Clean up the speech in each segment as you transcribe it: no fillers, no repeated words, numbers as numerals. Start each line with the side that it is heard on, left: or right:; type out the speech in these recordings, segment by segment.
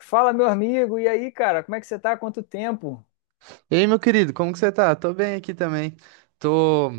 left: Fala, meu amigo, e aí, cara, como é que você tá? Quanto tempo?
right: Ei, meu querido, como que você tá? Tô bem aqui também. Tô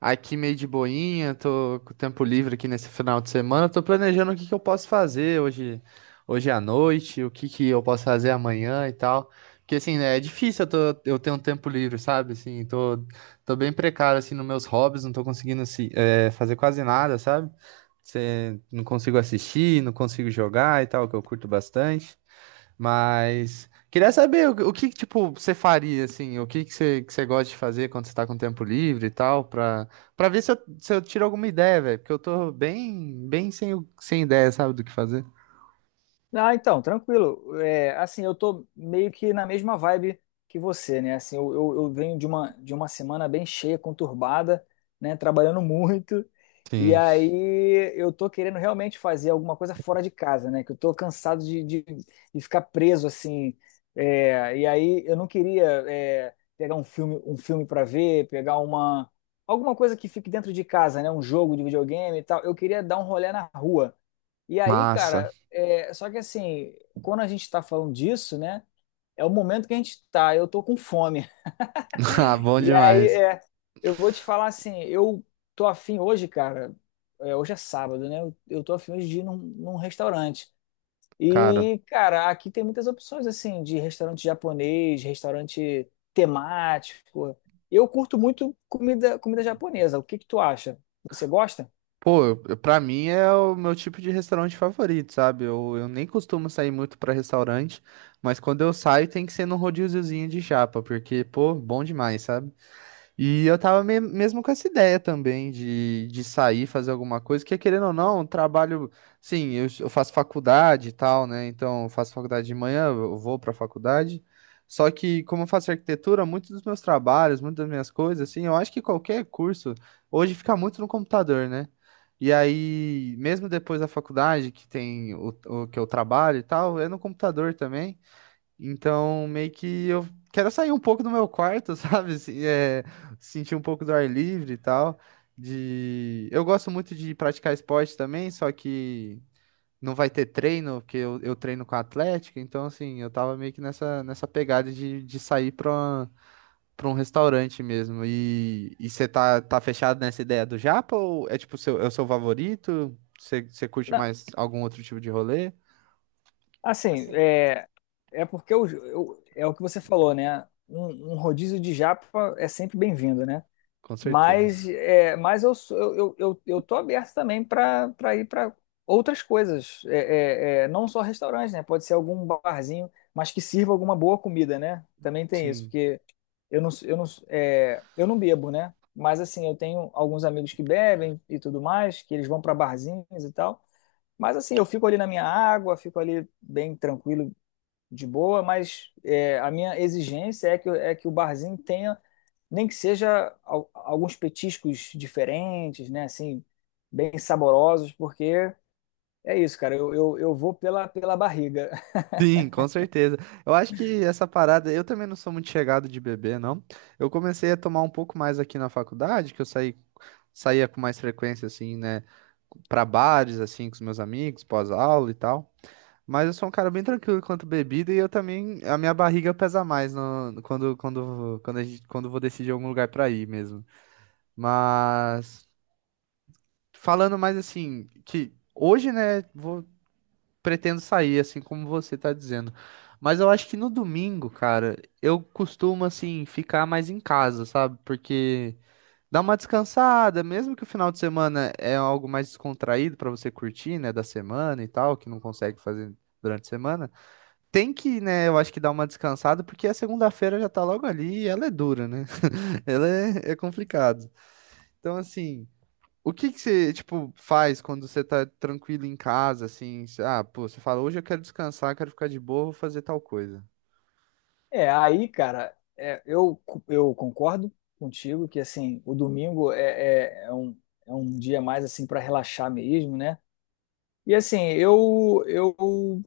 right: aqui meio de boinha, tô com tempo livre aqui nesse final de semana. Tô planejando o que que eu posso fazer hoje, hoje à noite, o que que eu posso fazer amanhã e tal. Porque assim, né, é difícil eu ter um tempo livre, sabe? Assim, tô bem precário assim nos meus hobbies, não tô conseguindo assim, fazer quase nada, sabe? Não consigo assistir, não consigo jogar e tal, que eu curto bastante. Mas queria saber tipo, você faria, assim, o que que você gosta de fazer quando você tá com tempo livre e tal, pra ver se eu tiro alguma ideia, velho, porque eu tô bem, sem ideia, sabe, do que fazer.
left: Ah, então, tranquilo. É, assim, eu tô meio que na mesma vibe que você, né? assim, eu venho de uma semana bem cheia, conturbada, né? Trabalhando muito. E
right: Sim,
left: aí eu tô querendo realmente fazer alguma coisa fora de casa, né? Que eu tô cansado de ficar preso, assim. É, e aí eu não queria, pegar um filme para ver, pegar uma. Alguma coisa que fique dentro de casa, né? Um jogo de videogame e tal. Eu queria dar um rolê na rua e aí,
right: massa.
left: cara, só que assim, quando a gente tá falando disso, né? É o momento que a gente tá, eu tô com fome.
right: Ah, bom
left: E aí,
right: demais.
left: eu vou te falar assim, eu tô afim hoje, cara, hoje é sábado, né? Eu tô afim hoje de ir num restaurante.
right: Cara,
left: E, cara, aqui tem muitas opções, assim, de restaurante japonês, restaurante temático. Eu curto muito comida japonesa. O que que tu acha? Você gosta?
right: pô, pra mim é o meu tipo de restaurante favorito, sabe? Eu nem costumo sair muito pra restaurante, mas quando eu saio tem que ser num rodíziozinho de chapa, porque, pô, bom demais, sabe? E eu tava mesmo com essa ideia também de sair, fazer alguma coisa, que querendo ou não, trabalho. Sim, eu faço faculdade e tal, né? Então, eu faço faculdade de manhã, eu vou pra faculdade. Só que, como eu faço arquitetura, muitos dos meus trabalhos, muitas das minhas coisas, assim, eu acho que qualquer curso hoje fica muito no computador, né? E aí, mesmo depois da faculdade, que tem o que eu trabalho e tal, é no computador também. Então, meio que eu quero sair um pouco do meu quarto, sabe? Sentir um pouco do ar livre e tal. De... Eu gosto muito de praticar esporte também, só que não vai ter treino, porque eu treino com a Atlética. Então, assim, eu tava meio que nessa pegada de sair pra um restaurante mesmo. E você tá fechado nessa ideia do Japa ou é tipo seu, é o seu favorito? Você curte
left: Na-
right: mais algum outro tipo de rolê?
left: Assim, é porque é o que você falou, né? Um rodízio de japa é sempre bem-vindo, né?
right: Com
left: Mas,
right: certeza.
left: mas eu tô aberto também para ir para outras coisas, não só restaurantes, né? Pode ser algum barzinho, mas que sirva alguma boa comida, né? Também tem isso,
right: Sim.
left: porque eu não bebo, né? Mas assim, eu tenho alguns amigos que bebem e tudo mais, que eles vão para barzinhos e tal. Mas assim, eu fico ali na minha água, fico ali bem tranquilo, de boa, mas a minha exigência é que o barzinho tenha, nem que seja alguns petiscos diferentes, né? Assim, bem saborosos, porque é isso, cara. Eu vou pela barriga.
right: Sim, com certeza. Eu acho que essa parada, eu também não sou muito chegado de beber, não. Eu comecei a tomar um pouco mais aqui na faculdade, saía com mais frequência, assim, né, pra bares, assim, com os meus amigos, pós-aula e tal. Mas eu sou um cara bem tranquilo quanto bebida e eu também, a minha barriga pesa mais no, quando, quando, quando, a gente, quando eu vou decidir algum lugar pra ir mesmo. Mas, falando mais assim, que hoje, né, vou pretendo sair, assim como você tá dizendo. Mas eu acho que no domingo, cara, eu costumo, assim, ficar mais em casa, sabe? Porque dá uma descansada, mesmo que o final de semana é algo mais descontraído pra você curtir, né, da semana e tal, que não consegue fazer durante a semana. Tem que, né, eu acho que dar uma descansada, porque a segunda-feira já tá logo ali e ela é dura, né? É complicado. Então, assim. O que que você, tipo, faz quando você tá tranquilo em casa, assim? Ah, pô, você fala, hoje eu quero descansar, quero ficar de boa, vou fazer tal coisa.
left: É, aí, cara, eu concordo contigo que, assim, o domingo é um dia mais, assim, para relaxar mesmo, né? E, assim,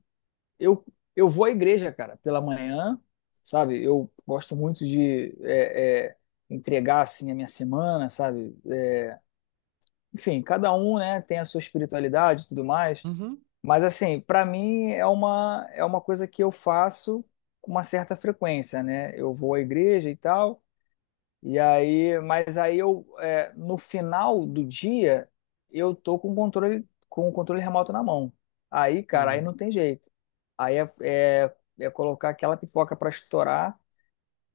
left: eu, eu vou à igreja, cara, pela manhã, sabe? Eu gosto muito de entregar, assim, a minha semana, sabe? É, enfim, cada um, né, tem a sua espiritualidade e tudo mais.
right: Uhum.
left: Mas, assim, para mim é uma coisa que eu faço com uma certa frequência, né? Eu vou à igreja e tal, e aí, mas aí eu, no final do dia, eu tô com o controle remoto na mão. Aí, cara, aí
right: Sim,
left: não tem jeito. Aí é colocar aquela pipoca pra estourar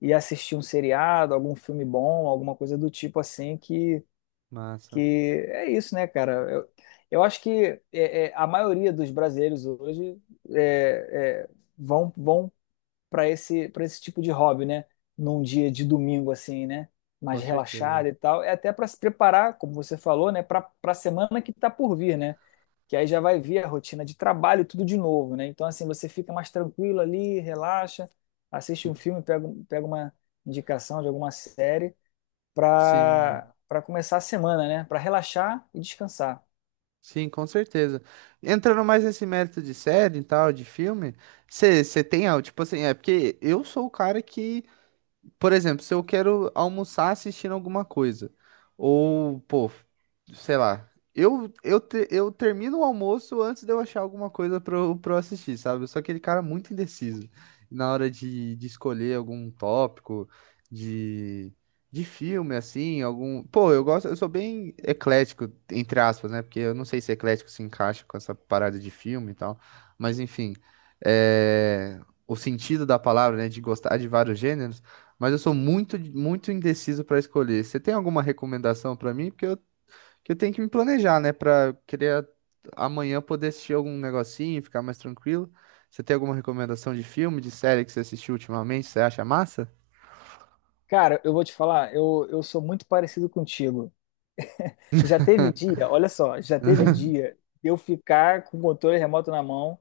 left: e assistir um seriado, algum filme bom, alguma coisa do tipo assim, que
right: massa,
left: é isso, né, cara? Eu acho que a maioria dos brasileiros hoje é, é, vão para esse tipo de hobby, né? Num dia de domingo assim, né?
right: com
left: Mais
right: certeza.
left: relaxado e tal, é até para se preparar, como você falou, né? Para a semana que está por vir, né? Que aí já vai vir a rotina de trabalho tudo de novo, né? Então assim você fica mais tranquilo ali, relaxa, assiste um
right: Hum.
left: filme, pega uma indicação de alguma série
right: Sim,
left: para começar a semana, né? Para relaxar e descansar.
right: sim, com certeza. Entrando mais nesse mérito de série e tal, de filme, você tem, ah, tipo assim, é porque eu sou o cara que por exemplo, se eu quero almoçar assistindo alguma coisa, ou, pô, sei lá, eu termino o almoço antes de eu achar alguma coisa pra eu assistir, sabe? Eu sou aquele cara muito indeciso na hora de escolher algum tópico de, de filme, assim, algum. Pô, eu gosto, eu sou bem eclético, entre aspas, né? Porque eu não sei se eclético se encaixa com essa parada de filme e tal, mas enfim. É... O sentido da palavra, né? De gostar de vários gêneros. Mas eu sou muito, muito indeciso para escolher. Você tem alguma recomendação para mim? Porque eu, que eu tenho que me planejar, né? Para eu querer amanhã poder assistir algum negocinho, ficar mais tranquilo. Você tem alguma recomendação de filme, de série que você assistiu ultimamente? Você acha massa?
left: Cara, eu vou te falar, eu sou muito parecido contigo. Já teve dia, olha só, já teve dia de eu ficar com o controle remoto na mão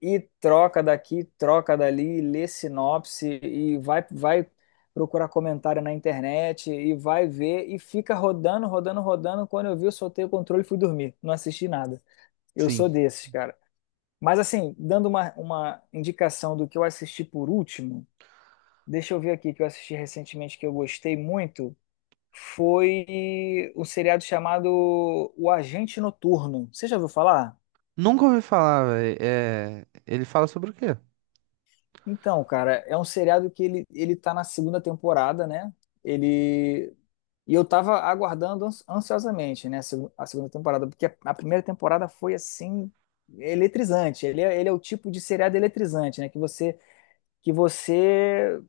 left: e troca daqui, troca dali, lê sinopse e vai procurar comentário na internet e vai ver e fica rodando, rodando, rodando. Quando eu vi, eu soltei o controle e fui dormir. Não assisti nada. Eu
right: Sim.
left: sou desses, cara. Mas assim, dando uma indicação do que eu assisti por último, deixa eu ver aqui que eu assisti recentemente que eu gostei muito foi um seriado chamado O Agente Noturno. Você já ouviu falar?
right: Nunca ouvi falar, velho. É... Ele fala sobre o quê?
left: Então, cara, é um seriado que ele tá na segunda temporada, né? Ele. E eu tava aguardando ansiosamente, né, a a segunda temporada, porque a primeira temporada foi assim eletrizante. Ele é o tipo de seriado eletrizante, né, que você que você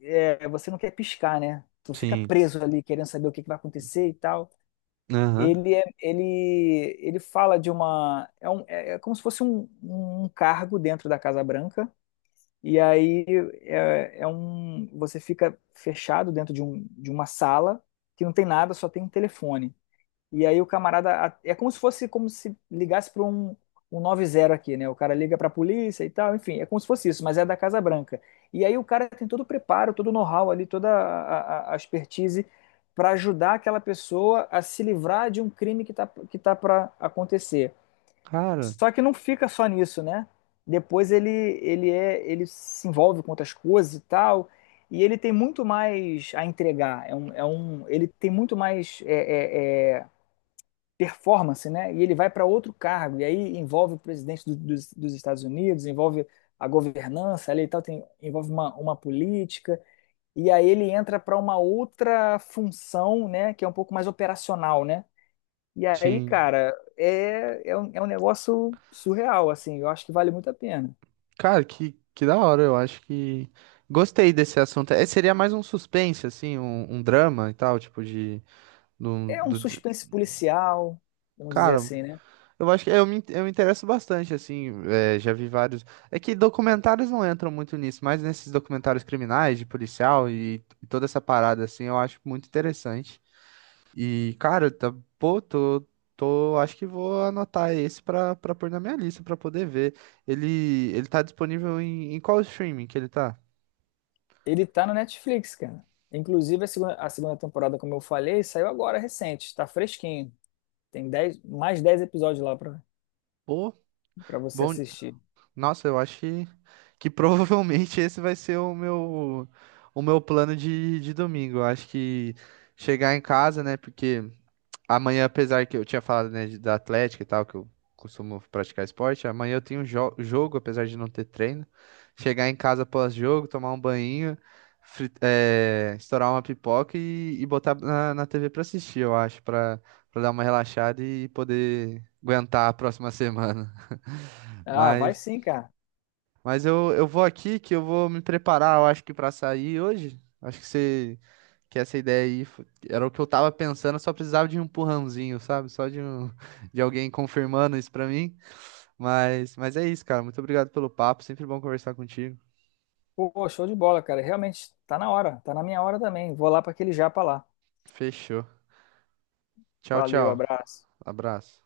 left: é, você não quer piscar, né? Tu fica
right: Sim.
left: preso ali querendo saber o que que vai acontecer e tal.
right: Aham.
left: Ele fala de uma. É como se fosse um cargo dentro da Casa Branca. E aí você fica fechado dentro de uma sala que não tem nada, só tem um telefone. E aí o camarada. É como se fosse como se ligasse para um 90 aqui, né? O cara liga para a polícia e tal, enfim, é como se fosse isso, mas é da Casa Branca. E aí o cara tem todo o preparo, todo o know-how ali, toda a expertise para ajudar aquela pessoa a se livrar de um crime que tá para acontecer.
right: Cara,
left: Só que não fica só nisso, né? Depois ele se envolve com outras coisas e tal. E ele tem muito mais a entregar. Ele tem muito mais performance, né? E ele vai para outro cargo, e aí envolve o presidente dos Estados Unidos, envolve a governança ali e tal, envolve uma política, e aí ele entra para uma outra função, né, que é um pouco mais operacional, né? E aí,
right: sim.
left: cara, é um negócio surreal, assim, eu acho que vale muito a pena.
right: Cara, que da hora. Eu acho que gostei desse assunto. É, seria mais um suspense, assim, um drama e tal, tipo de. Do.
left: É um suspense policial, vamos dizer
right: Cara,
left: assim, né?
right: eu acho que eu me interesso bastante, assim, é, já vi vários. É que documentários não entram muito nisso, mas nesses documentários criminais, de policial e toda essa parada, assim, eu acho muito interessante. E, cara, tá, pô, acho que vou anotar esse pra pôr na minha lista, pra poder ver. Ele tá disponível em, em qual streaming que ele tá?
left: Ele tá no Netflix, cara. Inclusive, a segunda temporada, como eu falei, saiu agora recente, tá fresquinho. Tem 10 mais 10 episódios lá pra,
right: Pô,
left: pra você
right: bom.
left: assistir.
right: Nossa, eu acho que provavelmente esse vai ser o meu plano de domingo. Eu acho que chegar em casa, né? Porque amanhã, apesar que eu tinha falado, né, da Atlética e tal, que eu costumo praticar esporte, amanhã eu tenho um jogo, apesar de não ter treino. Chegar em casa pós-jogo, tomar um banho, estourar uma pipoca e botar na TV pra assistir, eu acho, pra, pra dar uma relaxada e poder aguentar a próxima semana.
left: Ah, vai
right: Mas.
left: sim, cara.
right: Mas eu vou aqui que eu vou me preparar, eu acho que pra sair hoje. Acho que você que essa ideia aí era o que eu tava pensando, eu só precisava de um empurrãozinho, sabe? Só de um, de alguém confirmando isso pra mim. Mas é isso, cara. Muito obrigado pelo papo, sempre bom conversar contigo.
left: Pô, show de bola, cara. Realmente, tá na hora. Tá na minha hora também. Vou lá pra aquele japa lá.
right: Fechou. Tchau,
left: Valeu,
right: tchau.
left: abraço.
right: Abraço.